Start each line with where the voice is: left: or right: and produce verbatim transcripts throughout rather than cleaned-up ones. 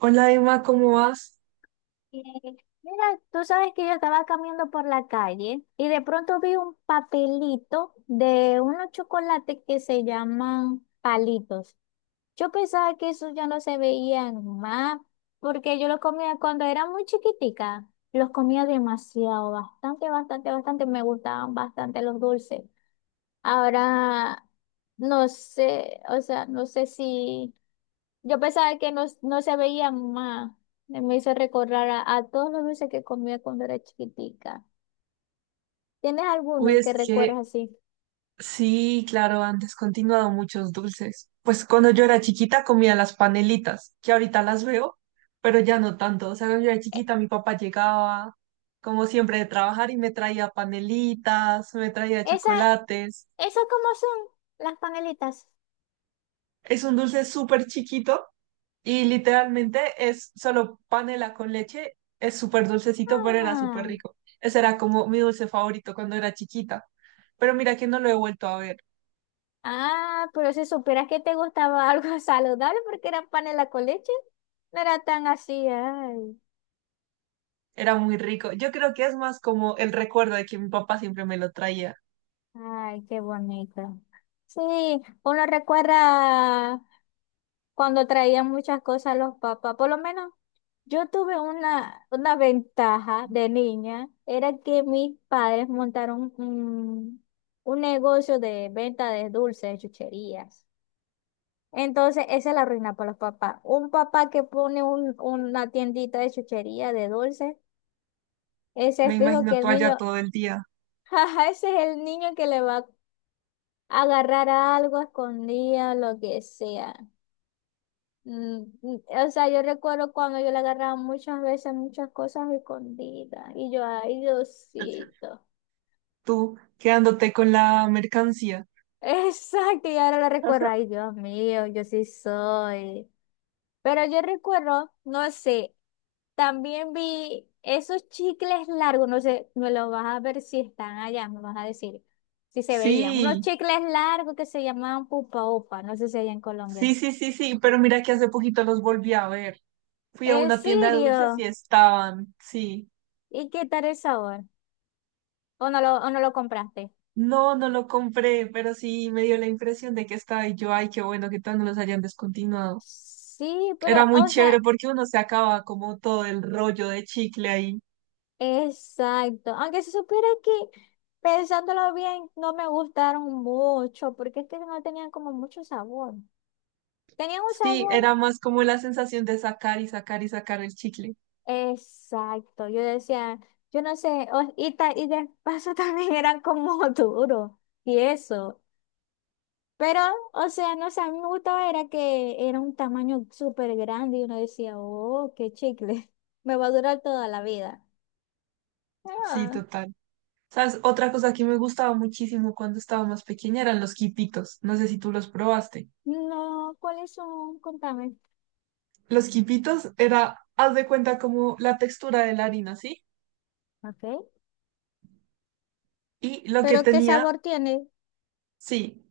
right: Hola Emma, ¿cómo vas?
left: Eh, Mira, tú sabes que yo estaba caminando por la calle y de pronto vi un papelito de unos chocolates que se llaman palitos. Yo pensaba que esos ya no se veían más porque yo los comía cuando era muy chiquitica. Los comía demasiado, bastante, bastante, bastante. Me gustaban bastante los dulces. Ahora, no sé, o sea, no sé si. Yo pensaba que no, no se veía más. Me hizo recordar a, a todos los dulces que comía cuando era chiquitica. ¿Tienes
right: Uy,
left: alguno que
right: es que
left: recuerdas así?
right: sí, claro, han descontinuado muchos dulces. Pues cuando yo era chiquita comía las panelitas, que ahorita las veo, pero ya no tanto. O sea, cuando yo era
left: E-
right: chiquita mi papá llegaba, como siempre, de trabajar y me traía panelitas, me traía
left: Esa,
right: chocolates.
left: ¿esas cómo son? Las panelitas.
right: Es un dulce súper chiquito y literalmente es solo panela con leche. Es súper dulcecito, pero era súper
left: Ah,
right: rico. Ese era como mi dulce favorito cuando era chiquita. Pero mira que no lo he vuelto a ver.
left: ah, pero si supieras que te gustaba algo saludable porque eran panela con leche, no era tan así. Ay,
right: Era muy rico. Yo creo que es más como el recuerdo de que mi papá siempre me lo traía.
left: ay, qué bonito. Sí, uno recuerda cuando traían muchas cosas los papás, por lo menos. Yo tuve una, una ventaja de niña, era que mis padres montaron un, un negocio de venta de dulces, de chucherías. Entonces, esa es la ruina para los papás. Un papá que pone un- una tiendita de chuchería, de dulces, ese
right: Me
left: es fijo
right: imagino
left: que el
right: tú allá
left: niño,
right: todo el día,
left: jaja, ese es el niño que le va a agarrar algo escondida, lo que sea. Mm, mm, O sea, yo recuerdo cuando yo le agarraba muchas veces muchas cosas escondidas y yo, ay, Diosito.
right: tú quedándote con la mercancía.
left: Exacto, y ahora lo recuerdo, ay, Dios mío, yo sí soy. Pero yo recuerdo, no sé, también vi esos chicles largos, no sé, me los vas a ver si están allá, me vas a decir si se veían. Unos
right: Sí,
left: chicles largos que se llamaban pupa upa, no sé si allá en Colombia.
right: sí, sí, sí, sí, pero mira que hace poquito los volví a ver. Fui a
left: ¿En
right: una tienda de dulces y
left: serio?
right: estaban, sí.
left: ¿Y qué tal el sabor? ¿O no lo, o no lo compraste?
right: No, no lo compré, pero sí me dio la impresión de que estaba y yo, ay, qué bueno que todos no los hayan descontinuado.
left: Sí, pero,
right: Era muy
left: o
right: chévere
left: sea,
right: porque uno se acaba como todo el rollo de chicle ahí.
left: exacto. Aunque se supiera que pensándolo bien, no me gustaron mucho, porque es que no tenían como mucho sabor. Tenían un
right: Sí,
left: sabor
right: era más como la sensación de sacar y sacar y sacar el chicle.
left: exacto. Yo decía, yo no sé, o- y, ta- y de paso también eran como duros y eso. Pero, o sea, no sé, a mí me gustaba era que era un tamaño súper grande y uno decía, oh, qué chicle, me va a durar toda la vida.
right: Sí,
left: Ah,
right: total. ¿Sabes? Otra cosa que me gustaba muchísimo cuando estaba más pequeña eran los quipitos. No sé si tú los probaste.
left: no, ¿cuáles son? Contame.
right: Los quipitos era, haz de cuenta como la textura de la harina, ¿sí?
left: Ok.
right: Y lo que
left: ¿Pero qué
right: tenía,
left: sabor tiene?
right: sí,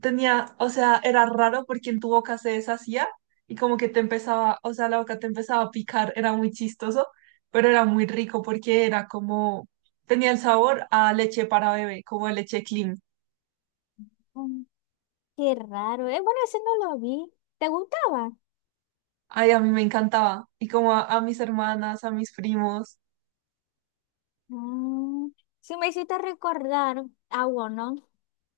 right: tenía, o sea, era raro porque en tu boca se deshacía y como que te empezaba, o sea, la boca te empezaba a picar, era muy chistoso, pero era muy rico porque era como, tenía el sabor a leche para bebé, como a leche clean.
left: Mm, qué raro. Eh, bueno, ese no lo vi. ¿Te gustaba?
right: Ay, a mí me encantaba. Y como a, a mis hermanas, a mis primos.
left: Mm, sí, me hiciste recordar a uno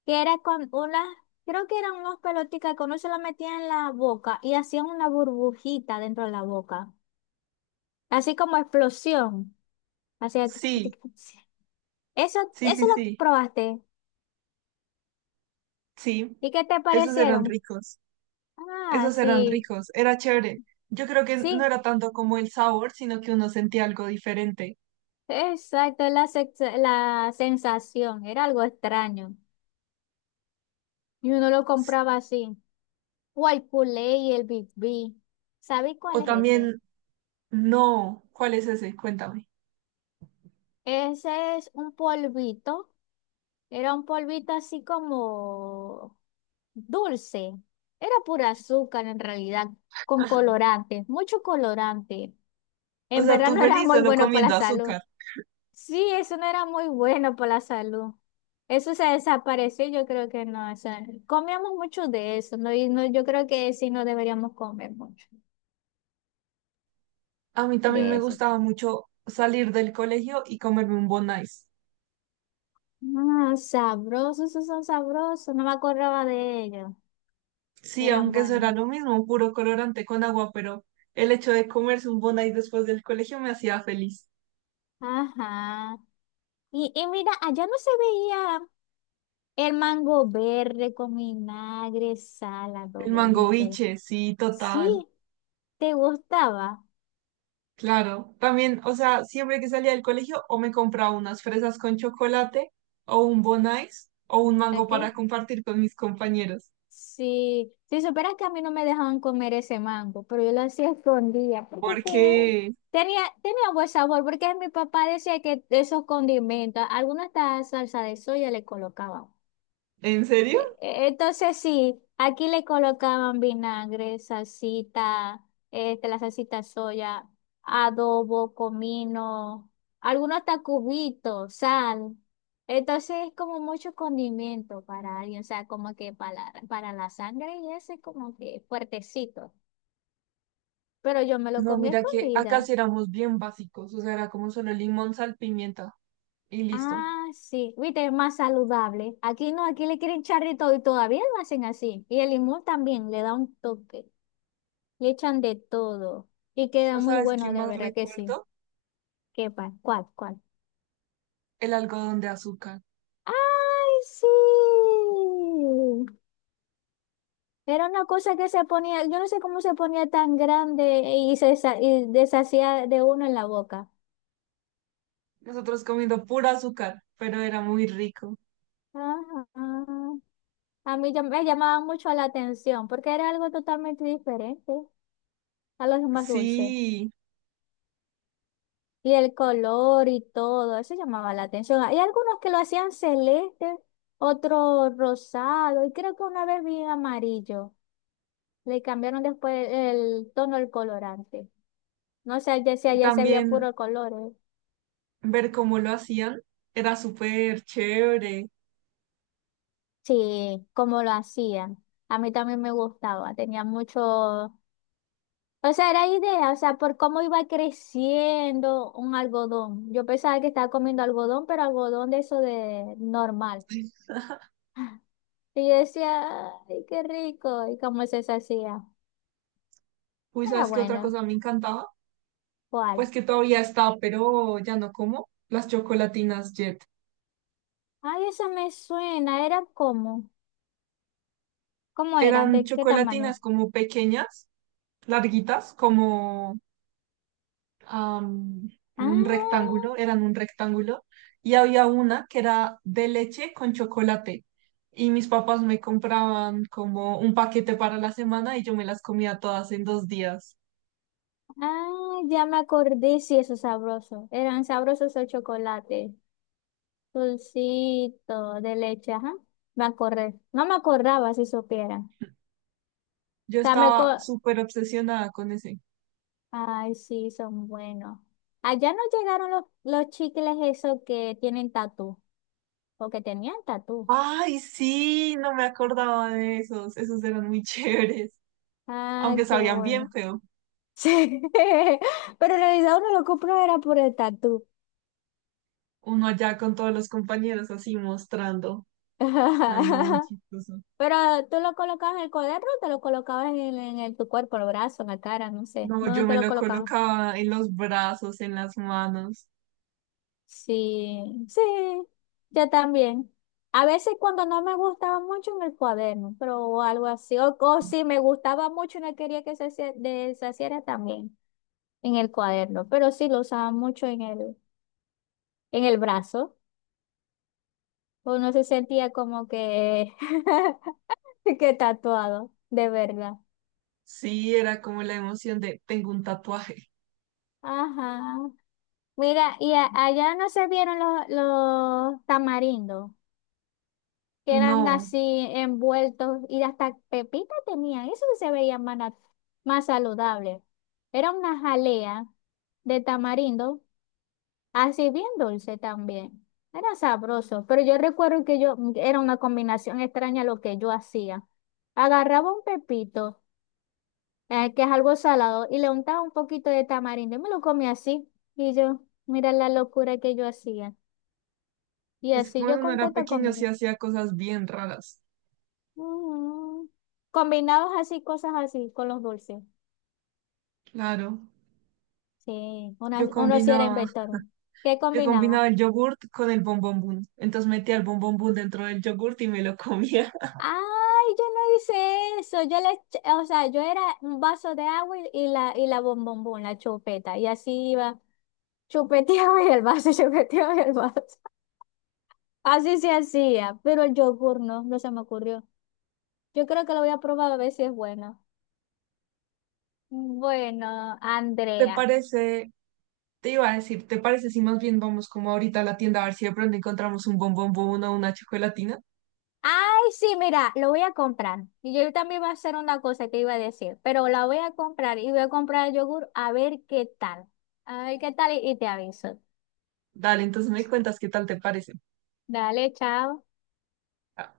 left: que era con unas, creo que eran unas pelotitas que uno se la metía en la boca y hacían una burbujita dentro de la boca. Así como explosión. Hacía tic, tic,
right: Sí,
left: tic, tic. Eso,
right: sí,
left: eso
right: sí,
left: lo
right: sí,
left: probaste.
right: sí.
left: ¿Y qué te
right: Esos eran
left: parecieron?
right: ricos.
left: Ah,
right: Esos eran
left: sí.
right: ricos. Era chévere. Yo creo que no
left: Sí,
right: era tanto como el sabor, sino que uno sentía algo diferente.
left: exacto, la, sex- la sensación. Era algo extraño. Y uno lo
right: Sí.
left: compraba así, o el Guaypulé y el Big B. ¿Sabéis cuál
right: O
left: es ese?
right: también, no, ¿cuál es ese? Cuéntame.
left: Ese es un polvito. Era un polvito así como dulce. Era pura azúcar en realidad, con colorante, mucho colorante.
right: O
left: En
right: sea,
left: verdad
right: tú
left: no era
right: feliz
left: muy
right: solo
left: bueno para la
right: comiendo
left: salud.
right: azúcar.
left: Sí, eso no era muy bueno para la salud. Eso se desapareció, yo creo que no. O sea, comíamos mucho de eso, ¿no? Y no, yo creo que sí no deberíamos comer mucho
right: A mí también
left: de
right: me
left: eso.
right: gustaba mucho salir del colegio y comerme un Bon Ice.
left: Ah, sabrosos, esos son sabrosos. No me acordaba de ellos.
right: Sí,
left: Eran
right: aunque eso
left: buenos.
right: era lo mismo, puro colorante con agua, pero el hecho de comerse un Bon Ice después del colegio me hacía feliz.
left: Ajá. Y, y mira, allá no se veía el mango verde con vinagre, sal,
right: El mango
left: adobollito.
right: biche, sí,
left: Sí,
right: total.
left: ¿te gustaba?
right: Claro. También, o sea, siempre que salía del colegio o me compraba unas fresas con chocolate o un Bon Ice o un
left: ¿A
right: mango
left: qué?
right: para compartir con mis compañeros.
left: Sí. Si supieras que a mí no me dejaban comer ese mango, pero yo lo hacía escondida porque que-
right: Porque
left: tenía, tenía buen sabor, porque mi papá decía que esos condimentos, alguna hasta salsa de soya le colocaba.
right: ¿en serio?
left: E- e- Entonces sí, aquí le colocaban vinagre, salsita, este, la salsita soya, adobo, comino, algunos tacubitos, sal. Entonces es como mucho condimento para alguien, o sea, como que para, la- para la sangre y ese es como que fuertecito. Pero yo me lo
right: No,
left: comí a
right: mira que acá
left: escondidas.
right: sí éramos bien básicos, o sea, era como solo limón, sal, pimienta y listo.
left: Ah, sí, viste, es más saludable. Aquí no, aquí le quieren echar de todo y todavía lo hacen así. Y el limón también le da un toque. Le echan de todo. Y queda
right: ¿O
left: muy
right: sabes qué
left: bueno, de
right: más
left: verdad que sí.
right: recuerdo?
left: ¿Qué pa? ¿Cuál? ¿Cuál?
right: El algodón de azúcar.
left: ¡Ay, sí! Era una cosa que se ponía, yo no sé cómo se ponía tan grande y se sa- y deshacía de uno en la boca.
right: Nosotros comiendo pura azúcar, pero era muy rico.
left: Ah, ah. ah. a mí ya me llamaba mucho la atención porque era algo totalmente diferente a los demás dulces.
right: Sí,
left: Y el color y todo, eso llamaba la atención. Hay algunos que lo hacían celeste, otro rosado, y creo que una vez vi amarillo. Le cambiaron después el tono del colorante. No sé ya si
right: y
left: allá se veía
right: también
left: puro color, ¿eh?
right: ver cómo lo hacían era súper chévere.
left: Sí, como lo hacían. A mí también me gustaba, tenía mucho. O sea, era idea, o sea, por cómo iba creciendo un algodón. Yo pensaba que estaba comiendo algodón, pero algodón de eso de normal. Y yo decía, ay, qué rico. ¿Y cómo se hacía?
right: Uy,
left: Era
right: ¿sabes qué otra
left: bueno.
right: cosa me encantaba? Pues
left: ¿Cuál?
right: que todavía está, pero ya no como. Las chocolatinas Jet.
left: Ay, eso me suena. ¿Era cómo? ¿Cómo eran?
right: Eran
left: ¿De qué tamaño?
right: chocolatinas como pequeñas, larguitas, como am, un
left: Ah,
right: rectángulo, eran un rectángulo, y había una que era de leche con chocolate. Y mis papás me compraban como un paquete para la semana y yo me las comía todas en dos días.
left: ah, ya me acordé. Sí, eso es sabroso. Eran sabrosos el chocolate. Dulcito de leche, ajá. Me acordé. No me acordaba si supiera. O
right: Yo
left: sea, me co-
right: estaba súper obsesionada con ese.
left: ay, sí, son buenos. Allá no llegaron los, los chicles esos que tienen tatú. O que tenían tatú.
right: Ay, sí, no me acordaba de esos. Esos eran muy chéveres,
left: Ay,
right: aunque
left: qué
right: sabían
left: bueno.
right: bien feo.
left: Sí, pero en realidad uno lo compró era por el tatú.
right: Uno allá con todos los compañeros así mostrando. Ay, no, muy chistoso.
left: Pero tú lo colocabas en el cuaderno o te lo colocabas en, el- en el- tu cuerpo, en el brazo, en la cara, no sé.
right: No,
left: ¿Dónde
right: yo
left: te
right: me
left: lo
right: lo
left: colocabas?
right: colocaba en los brazos, en las manos.
left: Sí, sí, yo también. A veces cuando no me gustaba mucho en el cuaderno, pero o algo así. O, o si me gustaba mucho y no quería que se hacia- deshaciera también en el cuaderno. Pero sí lo usaba mucho en el, en el brazo. Uno se sentía como que qué tatuado, de verdad.
right: Sí, era como la emoción de tengo un tatuaje.
left: Ajá. Mira, y a- allá no se vieron los, los tamarindos, que eran
right: No,
left: así envueltos y hasta pepita tenían. Eso sí se veía más, nat- más saludable. Era una jalea de tamarindo, así bien dulce también. Era sabroso, pero yo recuerdo que yo era una combinación extraña lo que yo hacía. Agarraba un pepito, ah, que es algo salado, y le untaba un poquito de tamarindo. Y me lo comí así. Y yo, mira la locura que yo hacía. Y
right: es que
left: así
right: cuando
left: yo
right: uno era
left: contenta
right: pequeño
left: conmigo.
right: sí hacía cosas bien raras.
left: Mm. Combinados así, cosas así, con los dulces.
right: Claro,
left: Sí, una-
right: yo
left: uno sí era
right: combinaba,
left: inventor. ¿Qué
right: yo
left: combinaba?
right: combinaba el yogurt con el bombombón. Entonces metía el bombombón dentro del yogurt y me lo comía.
left: Ay, yo no hice eso. Yo le, ech- o sea, yo era un vaso de agua y y la, y la bombombón, la chupeta. Y así iba, chupeteaba y el vaso, chupeteaba y el vaso. Así se hacía, pero el yogur no, no se me ocurrió. Yo creo que lo voy a probar a ver si es bueno. Bueno,
right: ¿Te
left: Andrea.
right: parece? Te iba a decir, ¿te parece si más bien vamos como ahorita a la tienda a ver si de pronto encontramos un bombombón o una chocolatina?
left: Ay, sí, mira, lo voy a comprar. Y yo también voy a hacer una cosa que iba a decir, pero la voy a comprar y voy a comprar el yogur a ver qué tal. A ver qué tal y y te aviso.
right: Dale, entonces me cuentas qué tal te parece.
left: Dale, chao.
right: Ah.